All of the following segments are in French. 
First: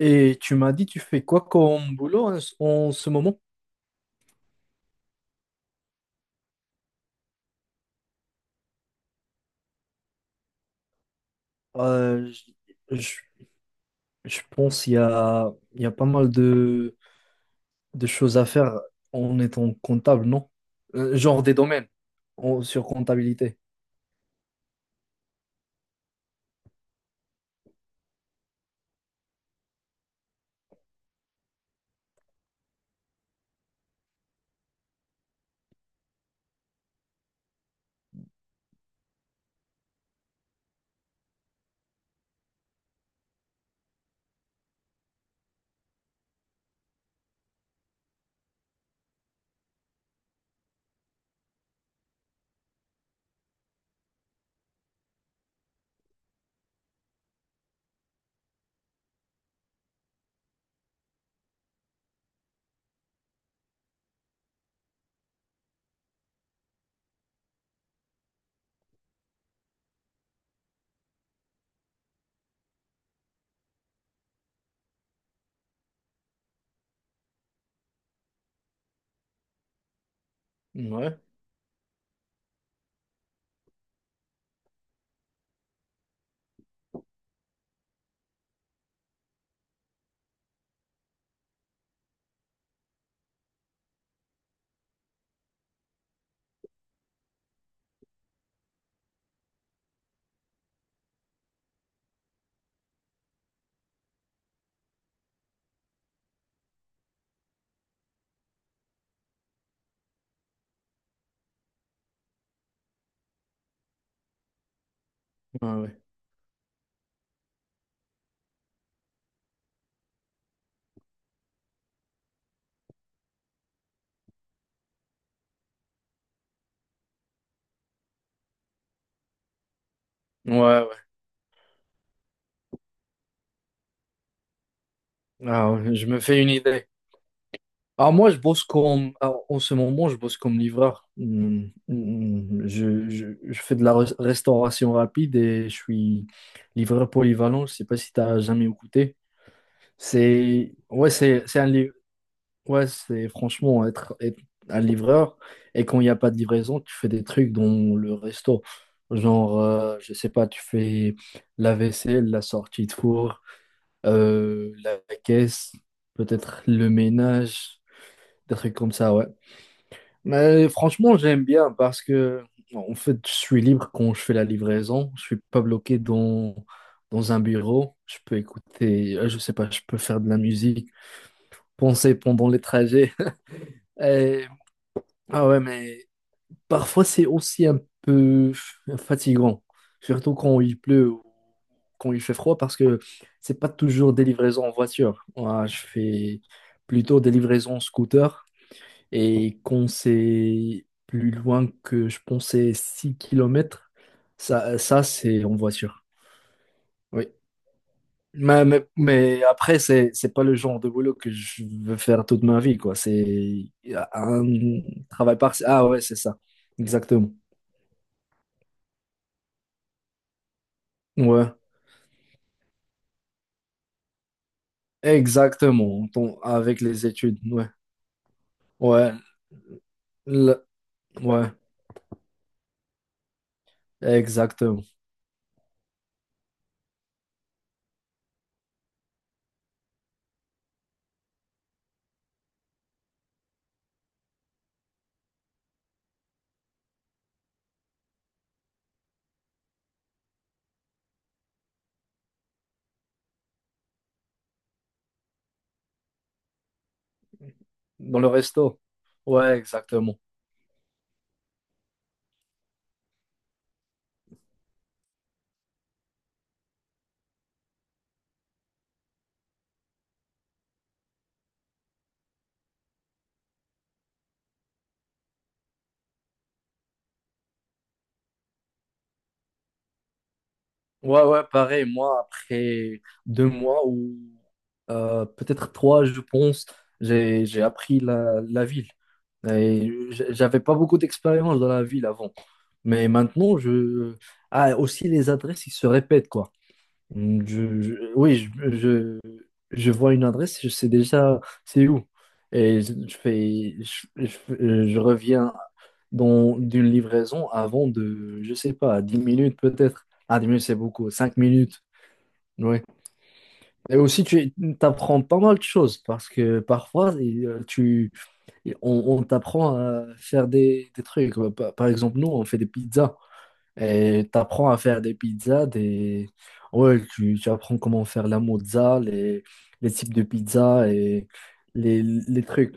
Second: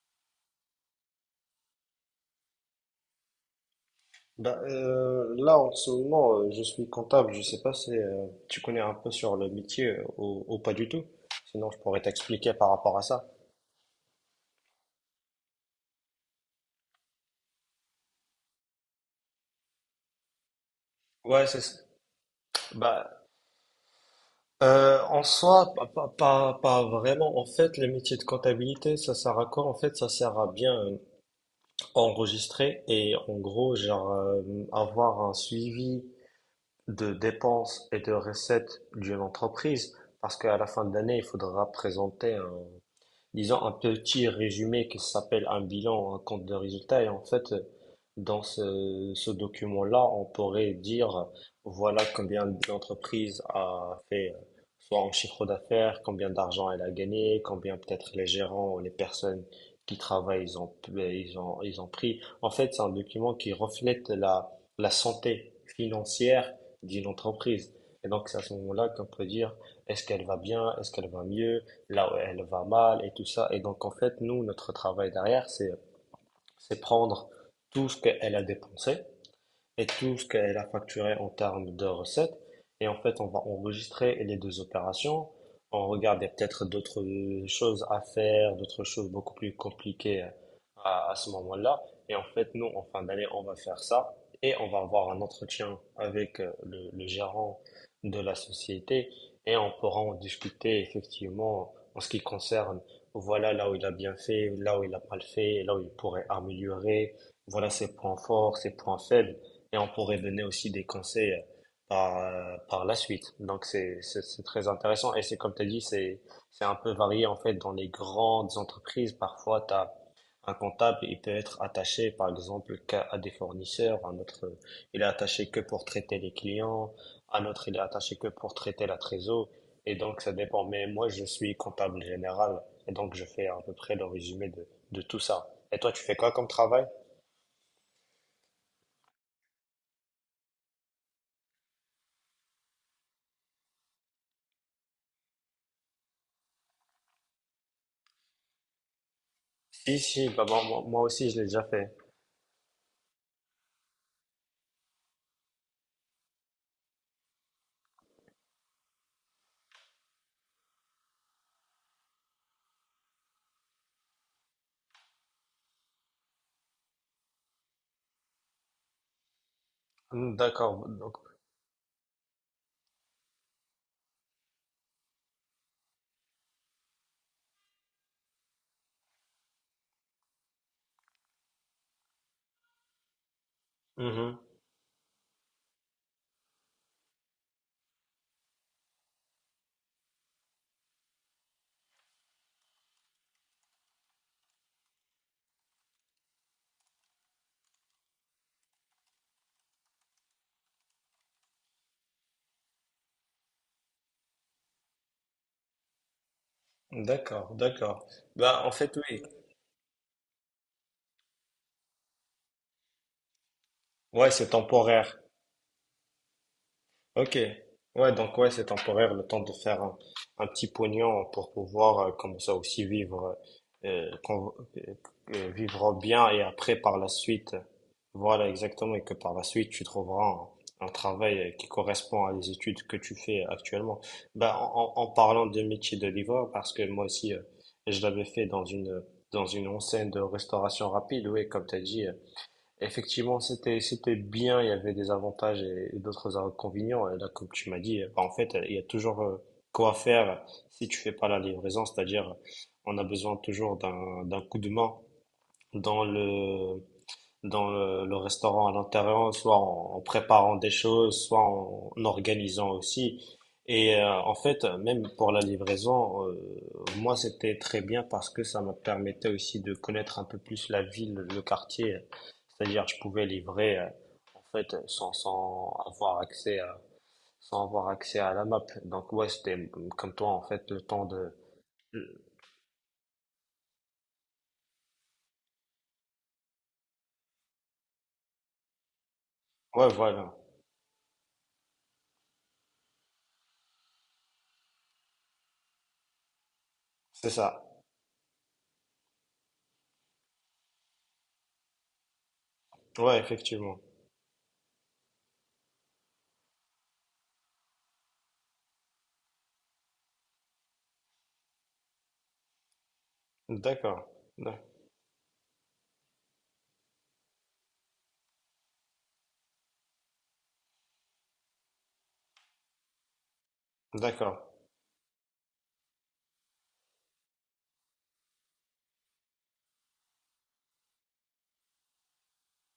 Et tu m'as dit, tu fais quoi comme boulot en ce moment? Bah, là, en ce moment, je suis comptable. Je sais pas si tu connais un peu sur le métier ou pas du tout. Sinon, je pourrais Euh, t'expliquer par rapport je, à je- ça. je pense qu'il y a, il y a pas mal de choses à faire en étant comptable, non? Genre Ouais, des c'est ça. domaines sur Bah, comptabilité. En soi, pas vraiment. En fait, le métier de comptabilité, ça sert à quoi? En fait, ça sert à bien enregistrer et en gros, genre, avoir un suivi de dépenses et de recettes d'une entreprise. Parce qu'à la fin de l'année, il faudra présenter disons, un petit résumé qui s'appelle un bilan, un compte de résultat. Et en fait, dans ce document-là, on pourrait dire, voilà combien l'entreprise a fait, soit en chiffre d'affaires, combien d'argent elle a gagné, combien peut-être les gérants ou les personnes qui travaillent, ils ont pris. En fait, c'est un document qui reflète la santé financière d'une entreprise. Et donc, c'est à ce moment-là qu'on peut dire, est-ce qu'elle va bien, est-ce qu'elle va mieux, là où elle va mal et tout ça. Et donc, en fait, nous, notre travail derrière, c'est prendre tout ce qu'elle a dépensé et tout ce qu'elle a facturé Ouais, en termes de recettes. Et en fait, on va enregistrer les deux opérations. On regarde, il y a peut-être d'autres choses à faire, d'autres choses beaucoup plus compliquées à ce moment-là. Et en fait, nous, en fin d'année, on va faire ça et on va avoir un entretien avec le gérant de la société et on pourra en discuter effectivement en ce qui concerne, voilà là où il a bien fait, là où il a mal fait, là où il pourrait améliorer, voilà ses points forts, ses points faibles et on pourrait donner aussi des conseils par la suite. Donc c'est très intéressant et c'est comme tu as ouais, dit, ouais. c'est un peu varié en fait dans les grandes entreprises. Parfois, tu as un comptable, il peut être attaché par exemple qu'à à des fournisseurs, un autre il est attaché que pour traiter les clients, un autre il est attaché que pour traiter la trésor et donc ça Ouais, dépend. Mais ouais. moi, je suis comptable général et donc je fais à peu près le résumé de tout ça. Ah Et toi, ouais, tu je fais me quoi fais comme une travail? idée. Ah moi, je bosse comme... Alors, en ce moment, je bosse comme livreur. Hmm, hmm. Je fais de la restauration rapide et je suis livreur polyvalent. Je sais pas si tu as jamais écouté. Si, si, bah, bon, C'est... moi Ouais, aussi, je c'est l'ai c'est déjà un fait. Ouais, c'est franchement être, être un livreur. Et quand il n'y a pas de livraison, tu fais des trucs dans le resto. Genre, je sais pas, tu fais la vaisselle, la sortie de four, la caisse, peut-être le ménage, des trucs comme ça, ouais. Hmm, Mais d'accord, franchement, donc, j'aime bien parce que, en fait, je suis libre quand je fais la livraison. Je suis pas bloqué dans, dans un bureau. Je peux écouter, je sais pas, je peux faire de la musique, penser pendant les trajets. mhm, Et- ouais, mais parfois, c'est aussi un peu fatigant, surtout quand il pleut ou quand il fait froid, parce que c'est pas toujours des livraisons en voiture. Moi, je fais plutôt des livraisons en scooter, et quand c'est plus loin que je pensais 6 kilomètres, ça c'est en voiture. Oui. d'accord, d'accord. Bah, Mais, en mais, fait, oui. mais après, c'est pas le genre de boulot que je veux faire toute ma vie, quoi. C'est Ouais, un c'est temporaire. travail partiel. Ah ouais, c'est ça. Exactement. Ok, ouais, donc ouais, c'est temporaire, le temps de faire un petit pognon pour Ouais. pouvoir comme ça aussi vivre, euh, qu'on- euh, vivre Exactement, bien et après avec par les la études, suite, ouais. voilà exactement, et que Ouais, par la suite tu trouveras le- un travail ouais, qui correspond à les études que tu fais actuellement. Bah, exactement. en parlant de métier de livreur, parce que moi aussi, je l'avais fait dans une enseigne de restauration rapide, oui, comme tu as dit. Effectivement, c'était bien, il y avait des avantages et d'autres inconvénients. Et là, comme tu m'as dit, bah, en fait, il y a toujours quoi faire si tu fais pas la livraison, c'est-à-dire on a besoin toujours d'un d'un coup de main dans le dans le Dans le restaurant à resto. l'intérieur, Ouais, soit en exactement. préparant des choses, soit en organisant aussi. Et en fait, même pour la livraison, moi c'était très bien parce que ça me permettait aussi de connaître un peu plus la ville, le quartier. C'est-à-dire, je pouvais livrer en fait sans avoir accès à la map. Donc ouais, c'était comme toi en fait le temps Ouais, de. ouais, pareil, moi, après deux mois ou peut-être trois, je pense, j'ai appris la, la ville. Ouais, Et voilà, j'avais pas beaucoup d'expérience dans la ville avant. Mais maintenant, je... Ah, aussi, les adresses, ils se répètent, quoi. c'est Mm. ça. Je vois une adresse, je sais déjà c'est où. Et je Ouais, fais, effectivement. Je reviens d'une livraison avant de, je sais pas, 10 minutes peut-être. Ah, 10 minutes, c'est beaucoup, 5 minutes. Oui. Et D'accord. aussi, tu apprends pas mal de choses parce que parfois, on t'apprend à faire des trucs. Par exemple, nous, on fait des pizzas. Et D'accord. tu apprends à faire des pizzas, des... Ouais, tu apprends comment faire la mozza, les types de pizzas et les trucs.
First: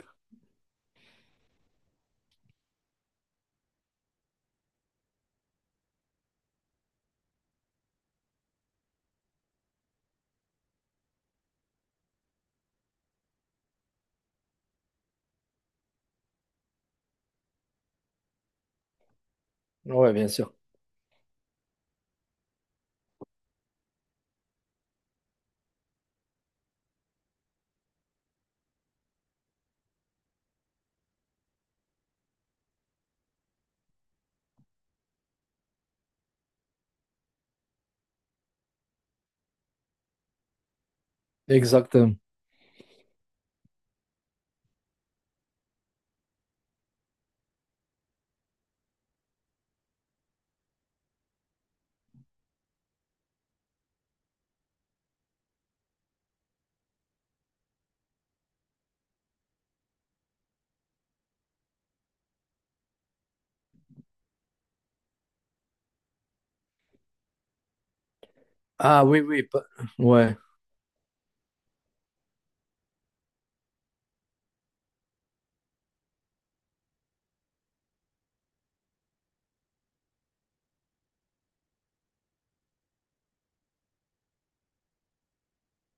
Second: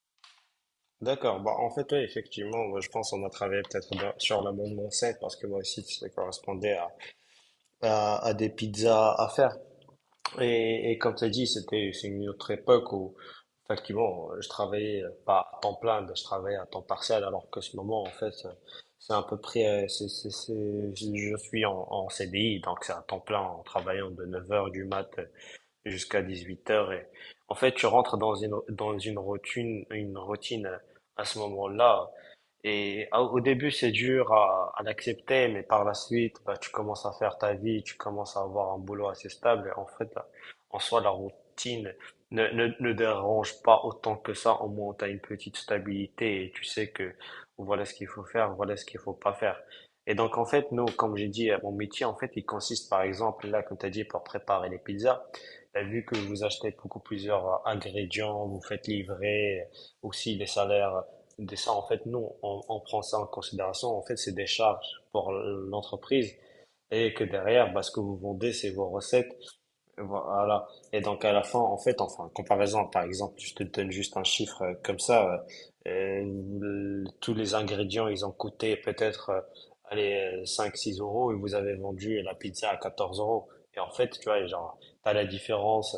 D'accord. Bah, en fait, oui, effectivement, moi, je pense qu'on a travaillé peut-être sur l'amendement 5 parce que moi aussi, ça correspondait à des pizzas à faire. Et comme tu as dit, c'est une autre époque où, effectivement, je travaillais pas à temps plein, mais je travaillais à temps partiel, alors que ce moment, en fait, c'est à peu près, Ouais, bien sûr. c'est- je suis en CDI, donc c'est à temps plein en travaillant de 9 heures du mat jusqu'à 18 heures et en fait, tu rentres dans une routine à ce moment-là et au début, c'est dur à l'accepter, mais par la suite, bah, tu commences à faire ta vie, tu commences à avoir un boulot assez stable et en fait, en soi, la routine Exactement. ne dérange pas autant que ça, au moins tu as une petite stabilité et tu sais que voilà ce qu'il faut faire, voilà ce qu'il faut pas faire. Et donc, en fait, nous, comme j'ai dit, mon métier, en fait, il consiste, par exemple, là, comme tu as dit, pour préparer les pizzas. Bah, vu que vous achetez beaucoup plusieurs ingrédients, vous faites livrer aussi les salaires, des ça, en fait, nous on prend ça en considération. En fait, c'est des charges pour l'entreprise et que derrière, bah, ce que vous vendez, c'est vos Ah oui, recettes. oui. Ouais, Voilà. Et donc, à la fin, en fait, enfin, en comparaison, par exemple, je te donne juste un chiffre comme ça, tous les ingrédients, ils ont coûté peut-être, allez, 5-6 € et vous avez vendu la pizza à 14 euros. Et en fait, tu vois, genre, t'as la différence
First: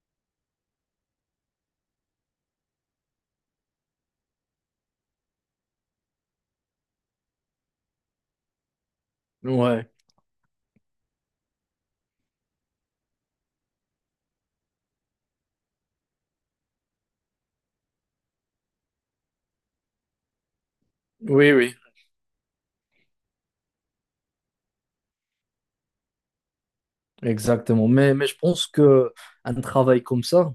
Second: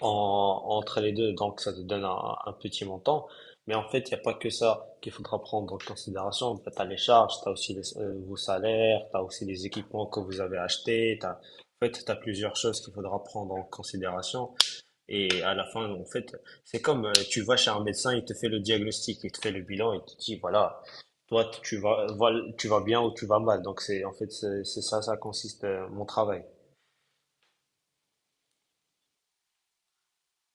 entre les deux, donc ça te donne un petit montant. Mais en fait, il n'y a pas que ça qu'il faudra prendre en considération. En fait, tu as les charges, tu as aussi vos salaires, tu as aussi les ouais. équipements que vous avez achetés. En fait, tu as plusieurs choses qu'il faudra prendre en considération. Et à la fin, en fait, c'est comme tu vas chez un médecin, il te fait le diagnostic, il te fait le bilan, il te dit, voilà, toi, Oui, oui. tu vas, voilà, tu vas bien ou tu vas mal. Donc, c'est, en fait, c'est ça, ça consiste, mon travail. Exactement. Mais je pense que un travail comme ça,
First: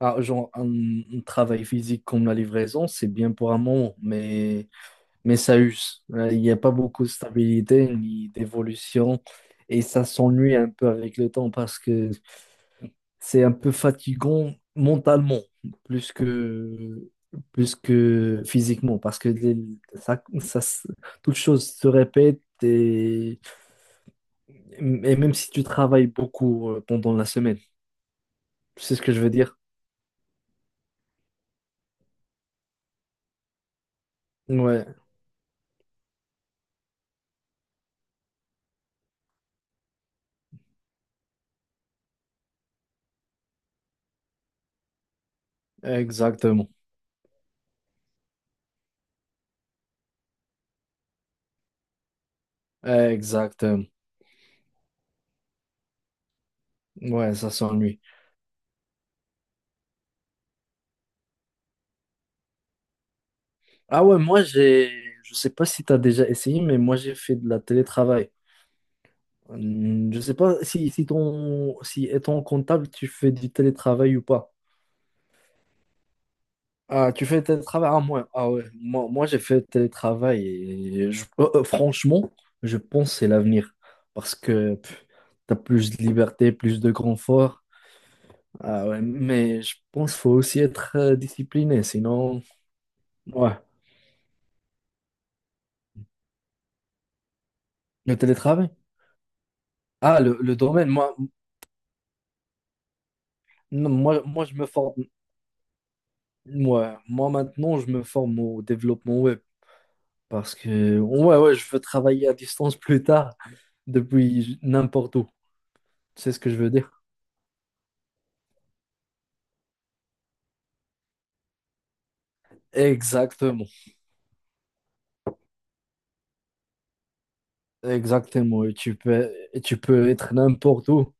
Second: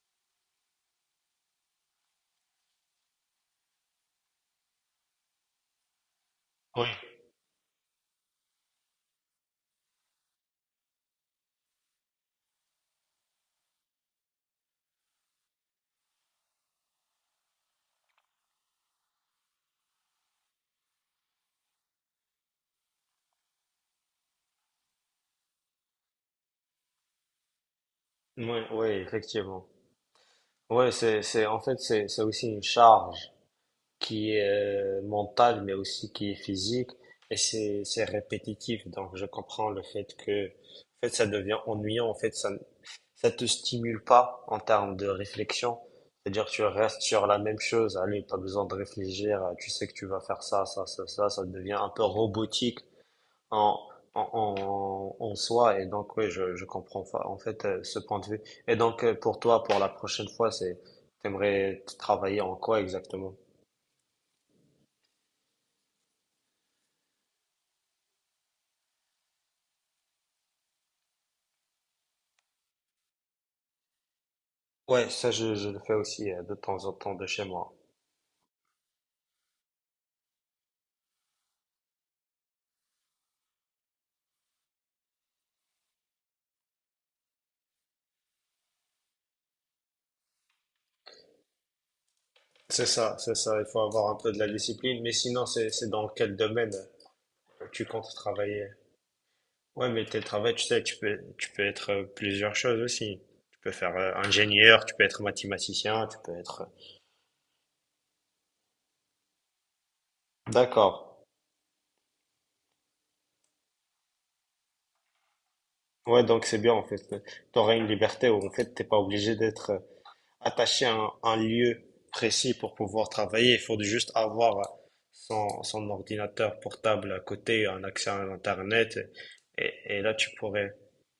ah, genre un travail physique comme la livraison, c'est bien pour un moment, mais ça use. Il n'y a pas Oui. beaucoup de stabilité ni d'évolution. Et ça s'ennuie un peu avec le temps parce que c'est un peu fatigant mentalement, plus que, plus que physiquement, parce que ça, ça, se- toute chose se répète et même si tu travailles beaucoup pendant la semaine, Oui, tu oui, sais ce que je veux dire? effectivement. Ouais, en fait, c'est aussi une charge qui est Ouais, mentale, mais aussi qui est physique, et c'est répétitif. Donc, je comprends le fait que, en fait, ça devient ennuyant. En fait, ça te stimule pas en termes de réflexion. C'est-à-dire, que tu exactement. restes sur la même chose. Allez, pas besoin de réfléchir. Tu sais que tu vas faire ça, ça, ça, ça. Ça devient un peu robotique en, Exactement. en soi. Et donc, oui, je comprends Ouais, en ça fait ce s'ennuie. point de vue. Et donc, pour toi, pour la prochaine fois, t'aimerais travailler en quoi exactement? Ah ouais, moi j'ai, je sais pas si tu as déjà essayé, mais moi j'ai fait de la télétravail. Hum. Je sais pas si, si étant comptable, tu fais du télétravail ou pas. Ouais, ça, je le fais aussi de temps en Ah, temps de tu fais chez moi. télétravail? Ah, moi, ah ouais. Moi j'ai fait télétravail et franchement, je pense que c'est l'avenir parce que tu as plus de liberté, plus de confort. Ah ouais, mais je pense qu'il faut aussi être discipliné, sinon, C'est ça, c'est ouais, ça. Il faut avoir un peu de la discipline. Mais sinon, c'est dans quel domaine tu comptes le travailler? télétravail. Ouais, mais tes Ah, travail, le tu sais, domaine, tu moi, peux, tu peux être plusieurs choses aussi. Tu peux non, faire moi, moi, je me ingénieur, tu peux forme, être mathématicien, tu peux être... moi, moi maintenant, je me forme au développement web parce D'accord. que, ouais, ouais, je veux travailler à distance plus tard depuis n'importe où, Ouais, c'est ce donc que je c'est veux bien en dire. fait. Tu auras une liberté où en fait t'es pas obligé d'être attaché à un lieu précis pour pouvoir travailler. Il Exactement. faut juste avoir son ordinateur portable à côté, un accès à Exactement, l'internet et et, tu et peux là tu être pourrais. n'importe où.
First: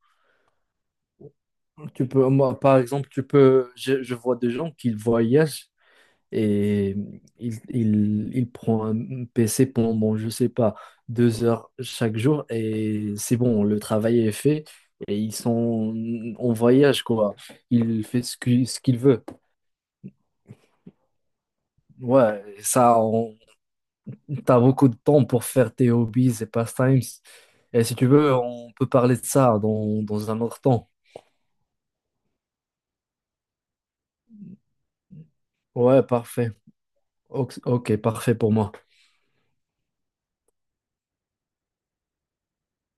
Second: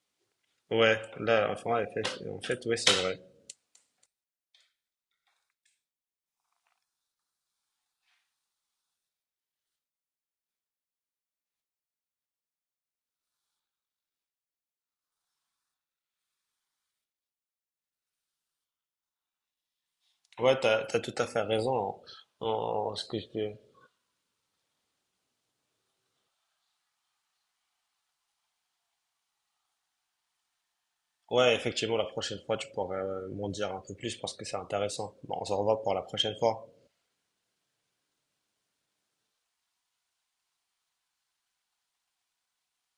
Ouais, là enfin ouais, en Tu fait, peux, en moi, fait ouais par c'est exemple, vrai. tu peux, je vois des gens qui voyagent et ils prennent un PC pendant, je sais pas, 2 heures chaque jour et c'est bon, le travail est fait et ils sont en voyage, quoi. Il fait ce qu'il veut. Ouais, t'as tout à fait raison Ouais, en en ce que je. T'as beaucoup de temps pour faire tes hobbies et pastimes. Et si tu veux, on peut parler de ça dans, dans un autre temps. Ouais, effectivement la prochaine fois tu pourrais m'en dire un peu plus parce que c'est intéressant. Bon, on se revoit pour la Ouais, prochaine parfait. fois. Ok, ok, parfait pour moi.